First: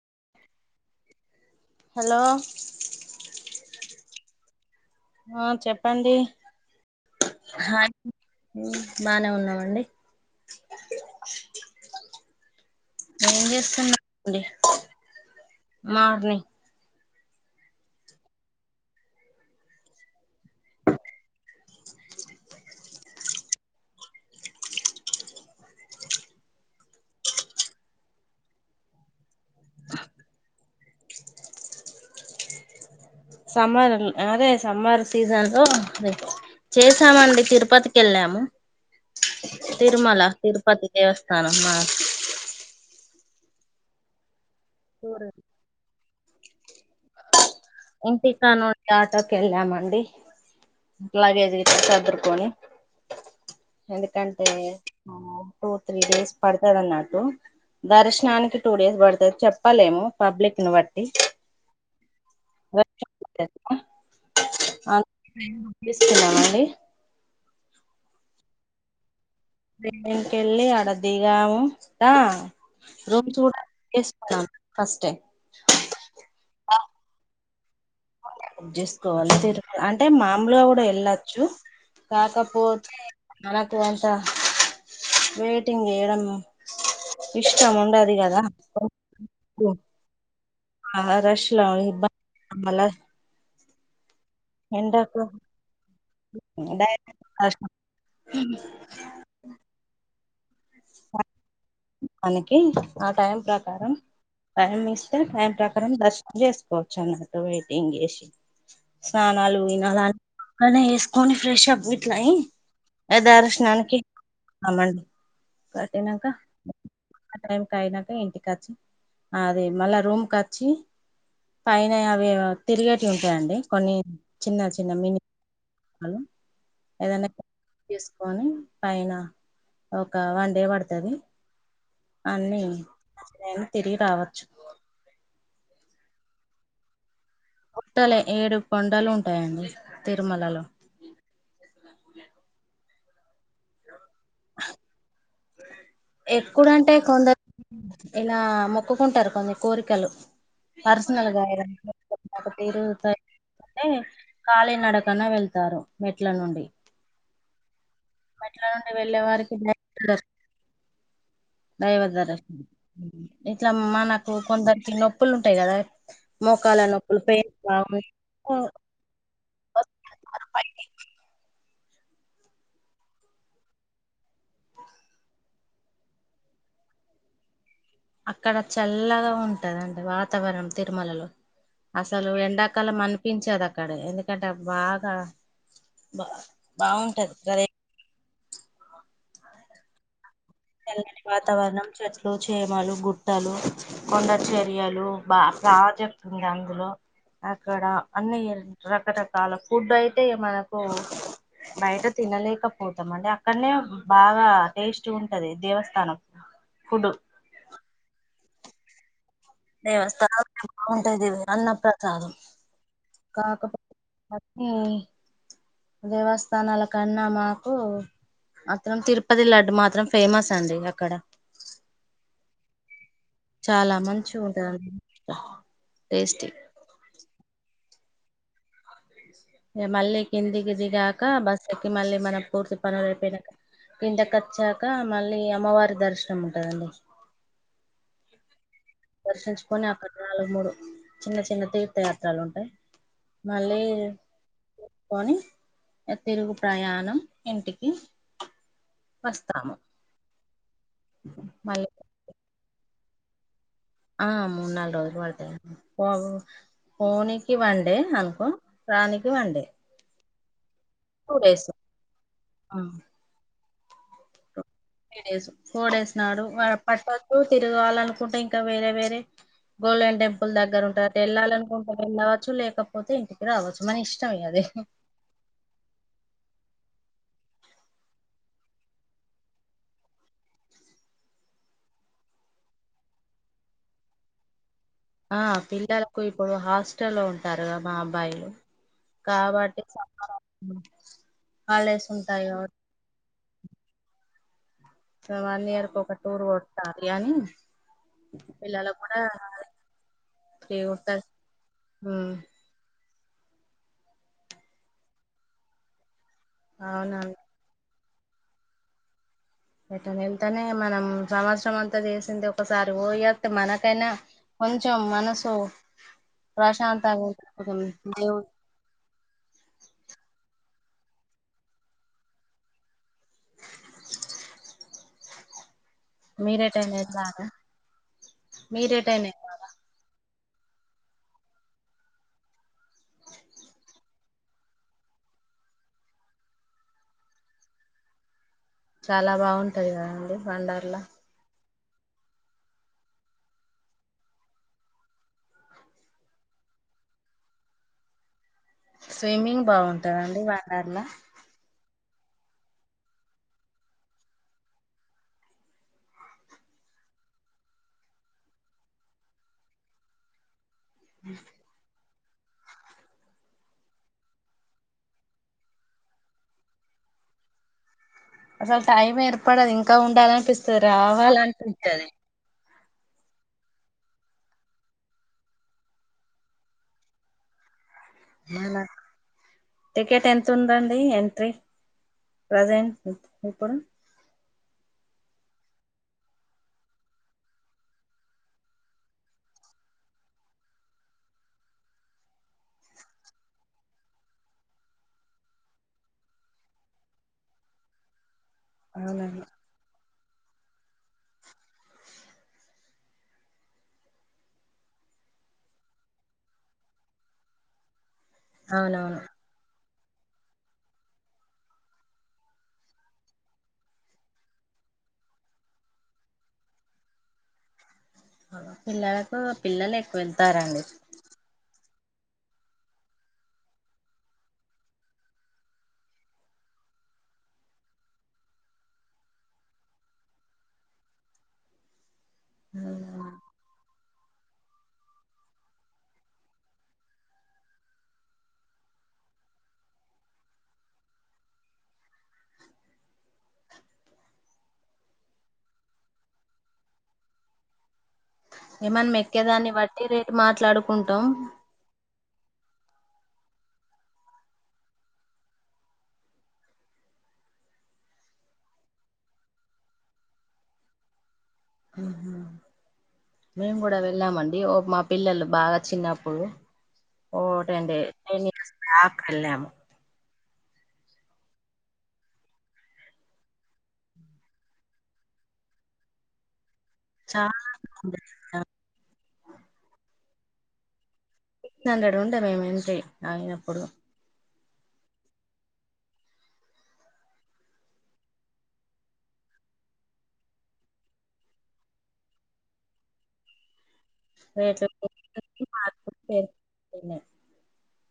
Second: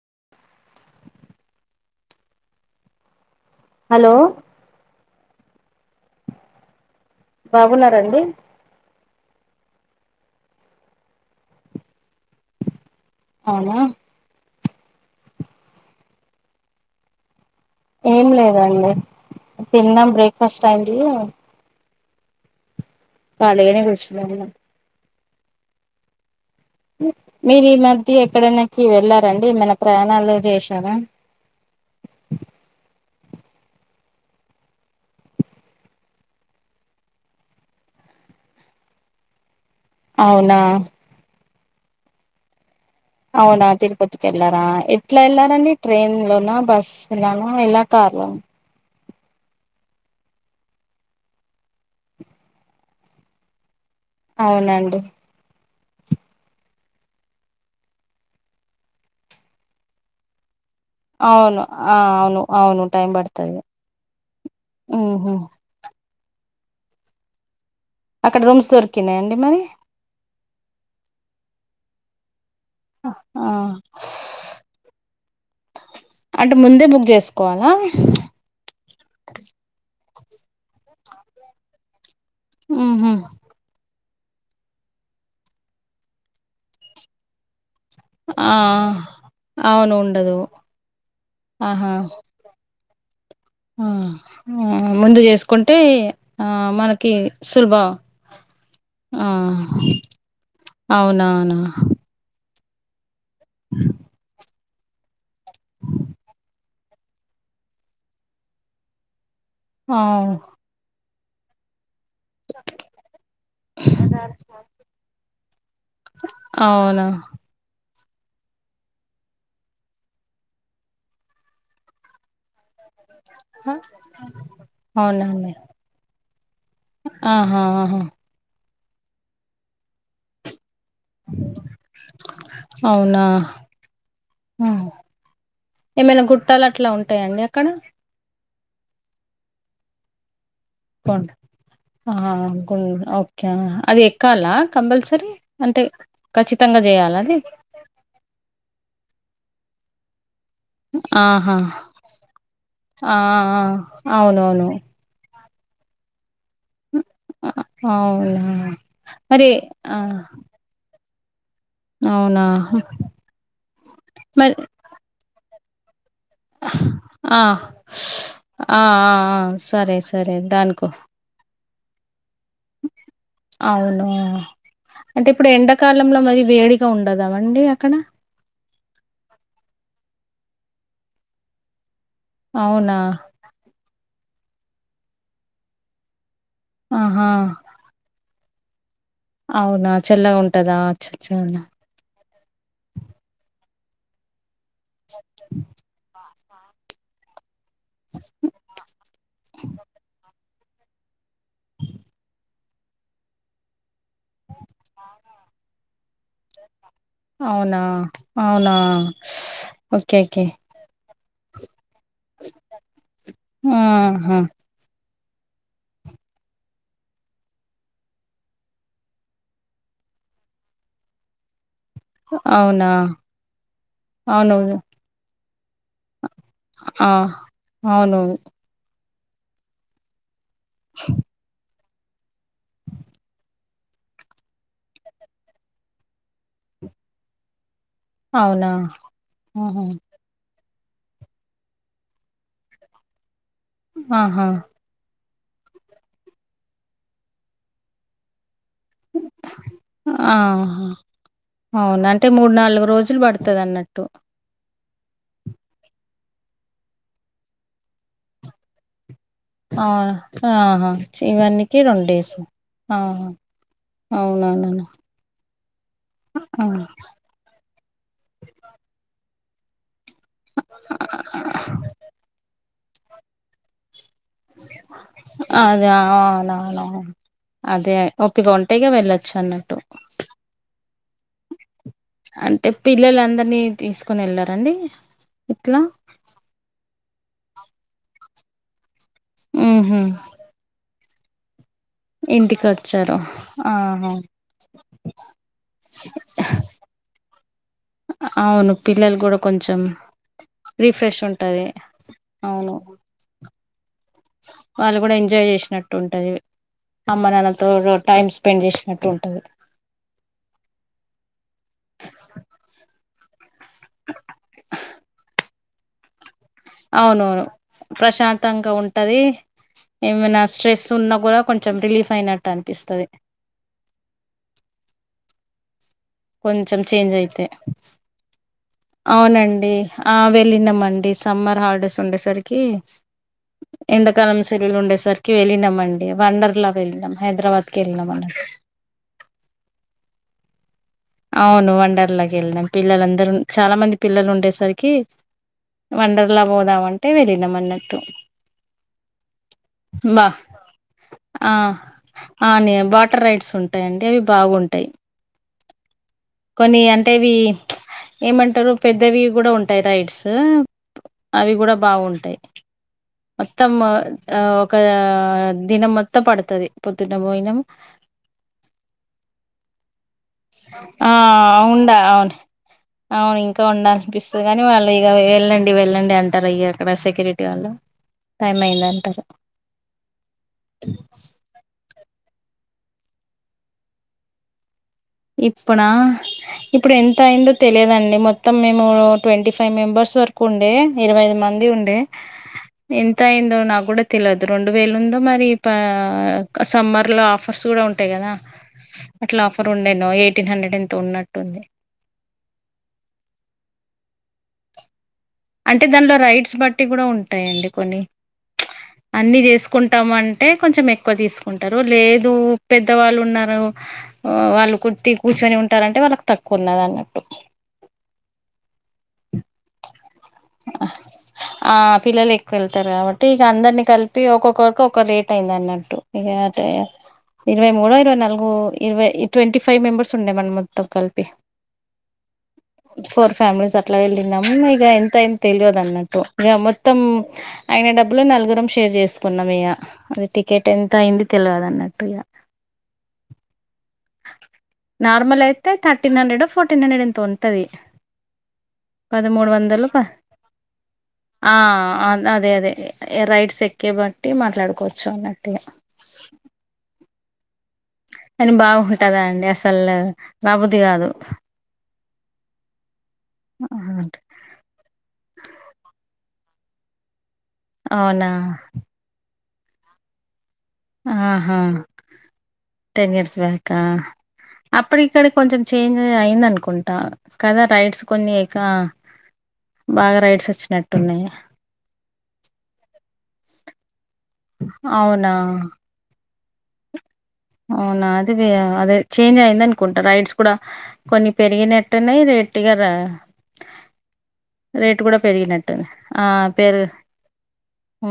[inaudible] Hello hello ఆ చెప్పండి hi బాగున్నారండి బానే ఉన్నామండి ఏం అవునా చేస్తున్నాండి మార్నింగ్ ఏం లేదండి తిన్నం బ్రేక్ఫాస్ట్ అయింది పాలగనే కురిస మీరు ఈ మధ్య ఎక్కడనాకి వెళ్ళారండి ఏమైన్న ప్రయాణాలు చేశారా? [inaudible] సమ్మర్ అదే సమ్మర్ సీజన్ లో చేసామండి తిరుపతికి వెళ్ళాము. [inaudible] తిరుమల అవునా తిరుపతి దేవస్థానం మా అవునా తిరుపతికి వెళ్లారా ఎట్లా వెళ్లారండి ట్రైన్ లోనా, బస్ల? ఇంటి కాడ నుండి ఆటోకి వెళ్ళామండి. ట్లాగేజ చదురుకోని ఎందుకంటే? అవునండి టూ త్రీ డేస్ పడుతది అన్నట్టు దర్శనానికి టూ డేస్ పడుతది చెప్పలేము పబ్లిక్ ని బట్టి అవును ఆ అవును అవును టైమ్ పడుతది ఉహు ఆండీ అక్కడ రూమ్స్ దొరికినాయిం దేవునికెళ్ళి అడ దిగాముా దా రూమ్ ఆ చూడ బుక్ చేసుకున్నాం ఫస్టే కోలా ముందే బుక్ చేసుకోవాలి తిరుమల అంటే మామలుగా కూడా వెళ్ళచ్చు. కాకా పోతే ఉహు మనకు డ వెయిటింగ్ ఏయడం ఇష్ ఇష్టం ఉండది కదా ఆ అప్పుడు ఓ అవును ఉండదు ఆ రష్ లోవు మ ఆహ ఉ ముందు చేసుకుంటే ఆ మనకి డైరెక్ట్ సులభ ఆహ అవునా అవునా ఏం ఆ టైం ప్రకారం టైం ఇస్తే టైం ప్రకారం దర్శనం చేసుకోవచ్చు అన్నట్టు వెయిటింగ్ చేసి స్మి నాలుగు వినాలన్ అవు మన వేసుకొని ఫ్రెష్ప్ అట్లాయి ఆ దర్శనానికి మమన్ అవునా పక ఇంటికి వచ్చి అది మళ్ళా రూమ్కి వచ్చి పైన అవి తిరిగటి ఉంటాయండి కొన్ని చిన్న చిన్న మినీ అవునా అండి. ఏదనా ఆహా! ఆహా! తీసుకొని పైనా ఒక్క వన్ డే పడుతు అన్ని అవునా! నేను తిరిగి రావచ్చు ఆ! ఏమైనా గుట్టాలు అట్లా ఉంటాయండి అక్కడ గుట్టలే ఏడు కొండలు ఉంటాయండి తిరుమలలో గు గు ఓకే అది ఎక్కాలా కంపల్సరీ అంటే ఖచ్చితంగా ఎకుడంటే జేయాలా అది? కొందరు ఇలా మొక్కుకుంటారు కొన్నిరు కోరికలు ఆహా! పర్సనల్గారుగుంటే ఆ! ఆ! ఆ! అవునవును. కాళీ నడకన్నా వెళ్తు తారు మెట్ల నుండి అవునా! మెట్ల నుండి వెళ్ళే మరి వారికి ఆ డ దైవధర అవునా ఇట్లా మనకు మరి కొందరికి నొప్పులు ఉంటాయి కదా మోకాల నొప్పులు ఆ ఆ పైన్ బాంబ్ ఆ ఆ సరే సరే దానికో అవునా అంటే ఇప్పుడు ఎండాకాలంలో మరి వేడిగా ఉండదామండి అక్కడ చల్లగా ఉంటదండి వాతావరణం తిరుమలలో అసలు అవునా ఎండాకాలం అనిపించేది అక్కడ ఎందుకంటే బాగా బా ఆహా బాగుంటది ప్రదే అవునా చెల్లగా తెల్లని వాతావరణం చెట్లు చేమాలు గుట్టలు కొండ చే యాలు బాగా ప్రాజెక్ట్ ఉంది అందులో అక్కడ అన్ని రకరకాల ఫుడ్ అయితే మన బయట తినలేకపోతాం అండి అక్కడనే బాగా టేస్ట్ ఉం టిది దేవ స్థానం అవునా అవునా ఓకే ఓకే దేవస్థానం అన్న ప్ర చదు కాకపోతే ఆహా భక్తి దేవస్థానాల కన్నా మాకు అందరం తిరుపతి లడ్డు మాత్రం ఫేమస్ అండి అక్కడ అవునా చాలా మంచిగా అవును ఉంటంది టేస్టీ ఆ అవునవును మళ్ళీ కిందికిి దిగాక బస్ ఎక్కి మళ్ళీ మనం పూర్తి పనులుపోయినాక కిందకి వచ్చాక మళ్ళీ అమ్మవారి దర్శనం ఉంటదండి అవునా ఆహా దర్శించుకొని అక్కడ నాలుగు మూడు చిన్న చిన్న తీర్థయాత్రలు ఉంటాయి మళ్ళీ ఆహా కొని తిరుగు ప్రయాణం ఇంటికి వస్తాము ఆహా మళ్ళీ అవును అంటే మూడు నాలు గు రోజులు పడుతది అన్నటూ ఆ మూడు నాలుగు రోజులు పడతది పో పోనీకి వండే అనుకో రానిక్ ఆ ఆహా టూ డేస్ చివన్నికి రెండు డేస్ ఆహా అవున నన త్రీ డేస్ ఫోర్ డేస్ నాడు పట్టొచ్చు తిరగాలనుకుంటే ఇంకా వేరే వేరే గోల్డెన్ టెంపుల్ దగ్గర ఉంట అటేళ్ళాలనుకుంటే వెళ్ళవచ్చు లేకపోతే ఇంటికి రావచ్చు మన ఇష్ అదే అవునవునవును అదే ఒప్పిగ ఉంటే ఇగ వెళ్ళొచ్చు అన్నట్టు అంటే పిల్లలు అందరినీ తీసుకొని వెళ్లారండి ఆ పిల్లలకు ఇప్పుడు హాస్టల్లో ఉంటారు గా మా అబ్బాయిలు కాబట్టి ఉహు హాలిడేస్ ఉంటాయి ఇంటికి కాబట్టి వచ్చారు ఆహా వన్ ఇయర్ కు ఒక టూర్ కొట్టాలి అని అవును పిల్లలు కూడా కొంచెం రిఫ్రెష్ ఉంటది ఉమ్ అవును వాళ్ళు కూడా ఎంజాయ్ చేసినట్టు ఉంటది అవునండి అమ్మనాన్నతో టైం స్పెండ్ చేసినట్టు ఉంటది ఎటైన వెళ్తేనే మనం సంవత్సరం అంతా చేసింది ఒకసారి ఓయా మనకైనా కొంచెం మనసు ప్రశాంతంగా అవునవును ఉంటది కొంచెం దేవుడు ప్రశాంతంగా ఉంటది ఏమనా స్ట్రెస్ ఉన్నా కూడా కొంచెం రిలీఫ్ అయినట్టు అనిపిస్తది కొంచెం మీరేటైనా చేంజ్ అయితే వెళ్ళారా మీరేటైనా వెళ్ళారా అవునండి ఆ వెళ్ళినామండి సమ్మర్ హాలిడేస్ ఉండేసరికి ఎండకాలం సెలవలు ఉండేసరికి వెళ్ళినమండి వండర్ లా వెళ్ళినాం హైదరాబాద్కి వెళ్ళినం మండి చాలా బాగుంటది కదండి వండర్ లా అవును వండర్లాకి వెళ్ళినాం పిల్లలందరు చాలా మంది పిల్లలు ఉండేసరికి వండర్లా పోదాం అంటే వెళ్ళినం అన్నట్టు స్విమ్మింగ్ బాగుంటదండి వండర్ల ఆని వాటర్ రైడ్స్ ఉంటాయండి అవి బాగుంటాయి కొన్ని అంటేవి ఏమంటారు పెద్దవి కూడా ఉంటాయి రైడ్స్ అవి కూడా బాగుంటాయ్ మొత్తం ఆ ఒక దినం మొత్తం పడుతది పొద్దున పోయినం అసలు టైం ఏర్పడదు ఇంకా ఉండాలం ఆ ఉండాల అవును అవును ఇంకా ఉండాల అనిపిస్తది గాని వాళ్ళు ఇగ వెళ్ళండి వెళ్ళండి అంటారు ఇగ అక్కడ సెక్యూరిటీ వాళ్ళు టైం అయింది అంటారు టికెట్ ఎంత ఉందండి ఎంట్రీ ప్రజెంట్ ఇప్పుడు ఇప్పునా ఇప్పుడు ఎంత అయిందో తెలిదండి మొత్తం మేము ట్వంటీ ఫైవ్ మెంబర్స్ వరకు ఉండే ఇరవై ఐదు మంది ఉండే ఎంత అయిందో నాకు కూడా తెలిదు రెండు వేలు ఉందో పా మరి సమ్మర్ లో ఆఫర్స్ చూడ ఉంటాయి కదా అట్లా అవునండి ఆఫర్ ఉండేనో ఎయిటీన్ హండ్రెడ్ ఎంత ఉన్నట్టుంది అంటే దానిలో రైట్స్ బట్టి కూడా ఉంటాయండి కొన్ని అవునవును అన్ని చేసుకుం టం అంటే కొంచెం ఎక్కువ తీసుకుంటారు లేదు పెద్దవాళ్ళు ఉన్నారు వాళ్ళు టి కూర్చొని ఉంటారంటే వాళ్ళకి తక్కువ ఉన్నది అన్నట్టు పిల్లలకు పిల్లలు ఎక్కువ వెళ్తారండి ఆ! పిల్లలు ఎక్కువ వెళ్తారు కాబట్టి ఇగ అందరిని కలిపి ఒక్కొక్కరికి ఒక రేట్ అయింది అన్నట్టు ఇగ ఇరవై మూడో ఇరవై నాలుగో ఇరవై ట్వంటీ ఫైవ్ మెంబర్స్ ఉండే మన మొత్తం కలిపి అవునా. ఫోర్ ఫ్యామిలీస్ అట్లా వెళ్ళినము ఇక ఎంత అయి తెలియదు అన్నట్టు ఇక మొత్తం ఆయన డబ్బులు నలుగుర షేర్ చేసుకున్నాం ఇక అది టికెట్ ఎంత అయింది తెలియదు అన్నట్టు ఇక నార్మల్ అయితే థర్టీన్ హండ్రెడ్ ఫోర్టీన్ హండ్రెడ్ ఎంతో ఉంటది ఇంకా మనం పదమూడు ఎక్కేదాన్ని వందలు బట్టి రేటు మాట్లాడుకుంటాం ఆ అదే అదే రైడ్స్ ఎక్కే బట్టి మాట్లాడుకోవచ్చు అన్నట్టుగా అని బాగుంటందా అండి అసలు రబుద్ది కాదు మేము కూడా వెళ్ళామండి ఓ మా పిల్లలు బాగా చిన్నప్పుడు ఓటే అంటడి అవునా [unintelligible] కెలము ఆహా టెన్ ఇయర్స్ బ్యాకా అప్పుడు ఇక్కడ కొంచెం చేంజ్ అయింద అనుకుంటా చాలా కదా రైడ్స్ కొన్నికా బాగా రైడ్స్ వచ్చినట్టున్నాయి సిక్ హండ్రెడ్ ఉంటా మేము ఎంటీ అయినప్పుడు అవునా అవునా అది అదే చేంజ్ అయింది అనుకుంటా రైడ్స్ కూడా కొన్ని పెరిగినట్టునేయి ఎట్టిగార రేట్లు రేటు కూడా పెరిగినట్టు ఆ పేరు ఉ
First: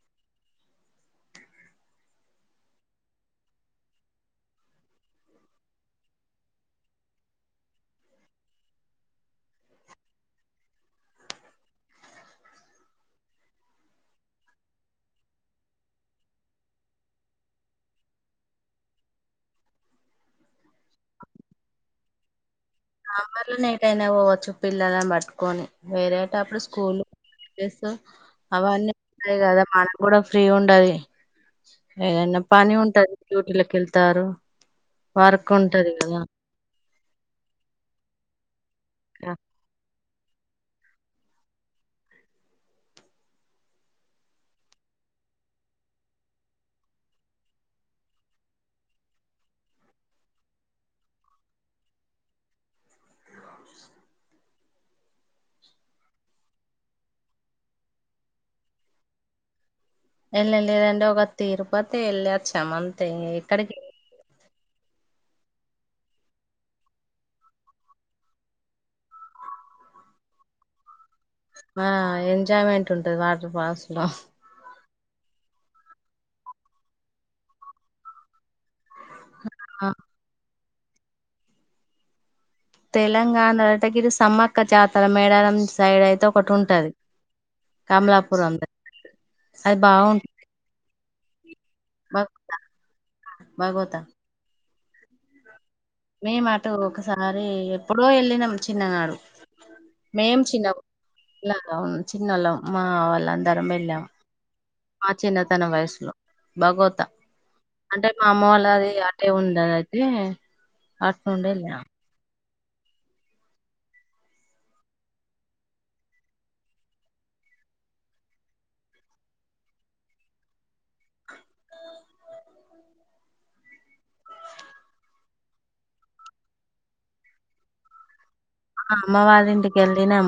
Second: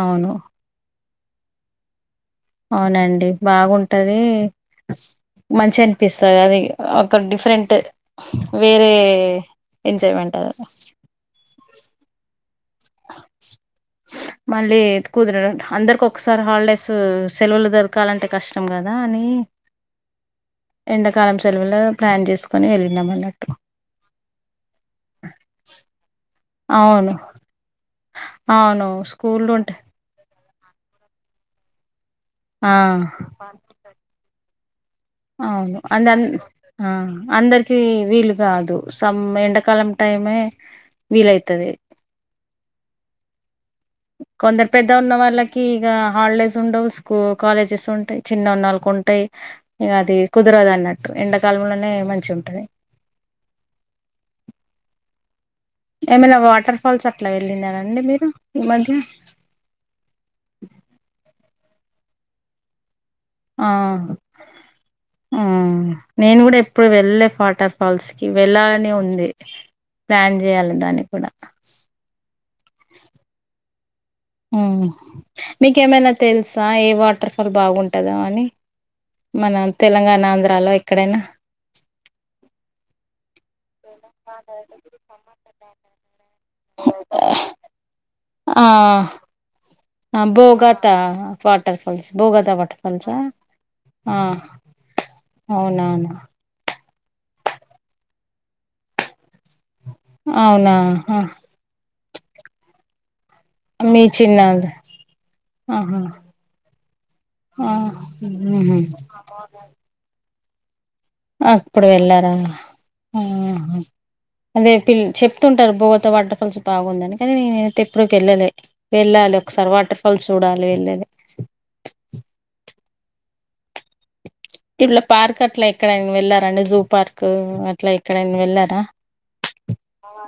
అవును అవునండి బాగుంటది మంచి అనిపిస్తుంది అది ఒక డిఫరెంట్ వేరే ఎంజాయ్మెంట్ అ ఆ చిమ్ మళ్ళీ ఎత్తుకొద్దురా అందరికి ఒకసారి హాలిడేస్ సెలవులు దొరకాలంటే కష్టం కదా అని ఎండాకాలం సలవుల్లో ప్లాన్ చేసు సామర్లోనే ఏటైనా పోవ్వచ్చు పిల్లలని పట్టుకొని వేరే ఉన్నప్పుడు స్కూల్ అవును ఎమ్ చేద్దాం అవును అవన్నీ ఉంటయి స్కూళ్ళు కదా ఉంటాయి మనం కూడా చూద్దం ఫ్రీ ఉండాలి ఏదైనా ఆ పని ఉంటది డ్యూటిలకి వెళ్తారు వర్క్ అవును ఉంటది కదా అందర్నీ ఆ అందరికి వీలు కాదు సమ్ ఎండకాలం టైమే వీల్ అయితది కొందరు పెద్ద ఉన్న వాళ్ళకి ఇగా హాలిడేస్ ఉండవు స్కూ కాలేజెస్ ఉంటయి చిన్న ఉన్నళ్ళకు ఉంటయి ఇంక అది కుదరదున్నట్టు ఎండాకాలంలోనే మంచిగా ఉంటది ఏమైనా వాటర్ ఫాల్స్ అట్లా వెళ్ళినార ఆండీ మీరు ఈ మధ్య వెళ్ళ లేదండి ఒక తిరుపతే వెళ్లోవచ్చాం అంతే ఏక్కడికి మమ్ నేను కూడా ఎప్పుడు వెళ్ళలె వాటర్ ఫాల్స్ కి వెళ్ళాలని ఉందీ ప్లాన్ చేయ్యాలి దాన్ని కూడా ఆ ఎంజాయ్మెంట్ ఉంటది వాటర్ ఫాల్స్ లో మీకేమైనా తెలుసా ఏ వాటర్ ఫాల్ బాగుంటదో అని మనం ఆ తెలంగాణ ఆంధ్రాలో ఎక్కడైనా తెలంగాణలో అంనంతగిరి సమ్మక్క జాతర మేడారం సైడ్ అయితే ఒకటి ఉంటది కమలాపూరం ఆ! దా ఆ బ్బో గాత వాటర్ ఫాల్స్ బోగాత వాటర్ ఫాల్ల్సా భాగోతా అవునవును. మేము అటు ఒకసారి ఎప్పుడో వెళ్ళినం చిన్ననాడు మేం అవునా! చిన్నమ్ ఆ! లా చిన్నల్లాం మావాళ ఇద్దరం వెళ్ళాం మీ చిన్నది మా చిన్నతనం ఆహా! వయసులో భాగోత ఆ! అంటే మా అమ్మ వాళ్ళది అటే హుహు. ఉండెది అయితే అటు నుండి వెళ్ళాం అప్పుడు వెళ్ళారా ఆ హ అదేంటి చెప్తుంటారు బోగత వాటర్ ఫాల్స్ బాగుందని కానీ నేనైతే ఎప్పుడికి వెళ్ళలే వెళ్ళా మాల్ ఒకసారి వాటర్ ఫాల్స్ చూడాలి వెళ్లేది ఇట్లా పార్క్ అట్లా ఎక్కడైనా వెళ్లారండి జూ పార్క్ అట్లా ఎక్కడైకైనా అమ్మవాళ్ళింటికి ఏళ్లినం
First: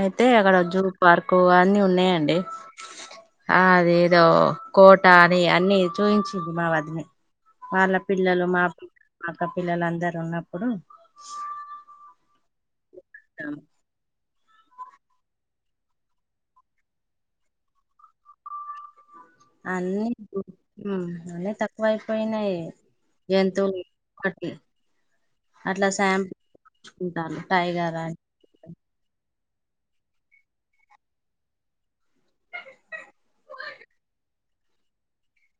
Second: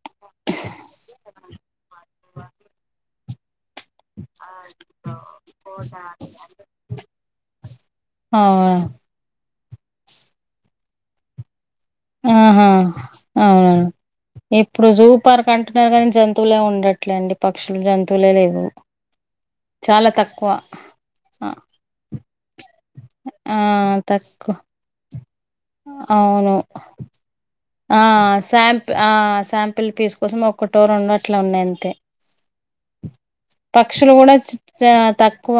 అయితే అక్కడ జూ పార్కు అన్ని ఉన్నాయంండి చుప్ ఆ అదేదో కోట అని అన్ని చూయించింది మా వద్దనే వాళ్ళ పిల్లలు మా అవునా బు మాక్క పిల్లలు అందరుూ ఉన్నప్పుడు ఆహా ఆ ఇప్పుడు జూ పార్క్ అంటున్నారు కానీ జంతువులే ఉండట్లే అండి పక్షులు జంతువులే లేవు అన్నీ చాలా తక్కువ ఆ అన్నీ తక్కువైపోయినై ఆ! జంతువును ఆట్నీ తక్కువ అట్లా అవును శాంపిల్లు తీచుకుంటారు ఆ శాంప్ ఆ శాంపిల్ పిస్ కోసం ఒక్కటో రెండొ అట్లా ఉన్నాయ్ అంతే పక్షులు కూడా య తక్కువ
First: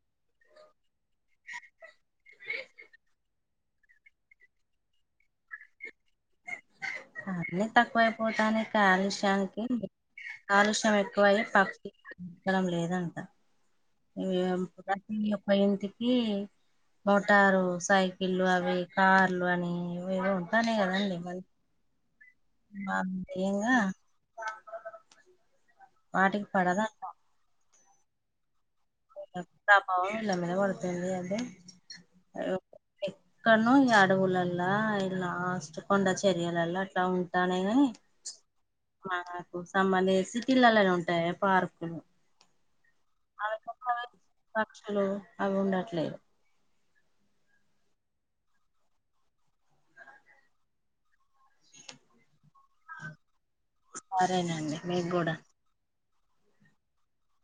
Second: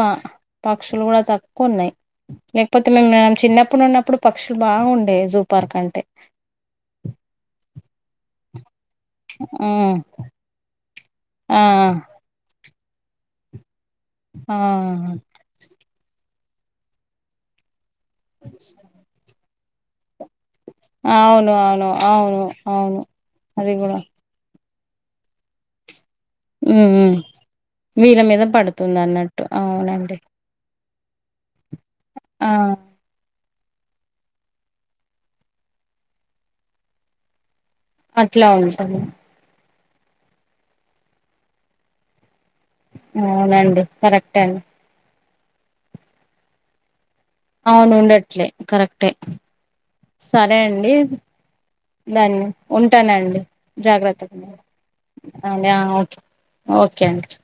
పక్షులు కూడా తక్కువ ఉన్నాయి లేకపోతే మేము ఆ చిన్నప్పుడు ఉన్నప్పుడు పక్షులు బాగుఉండేవి జూ పార్క్ అంటే అవి తక్కువైపోతానై కాలుష్యానికి హ్మ్ కాలుష్యం ఎక్కువయ ఆ పక్షులు ఉండడం లేదు ఇదంతా ఎ ఆ యిం ప్పై మీ అబ్బాయి ఇంటికి మోటారు సైకిళ్ళు అవి కార్లు అని ఏదో ఉంటానేగా మరి అవును అవును అవును అవును అది గుడా వాటికి పడదాంటావ్ మీద మీద పడుతుంది అన్నట్టు ఆ అవునండి గన్ని అంటే ఆ ఎక్కనో ఈ అడవులలా ఇలా లాస్ట్ కొండ చర్యలాల అట్లా ఉంటా నైన్యి అట్లా ఉంటుంది మాకోస అమ్మనే సిటీలలో ఉంటాయి పార్కులు అవి అవునండి కరెక్ట్ అండి పక్షులు అవి ఉండట్లేదు అవును ఉండట్లే కరెక్టే సరే అండి డన్ ఉంటానండి జాగ్రత్తగా ఉండ సరేనండి మీకు కూడా అవున ఓకే అండి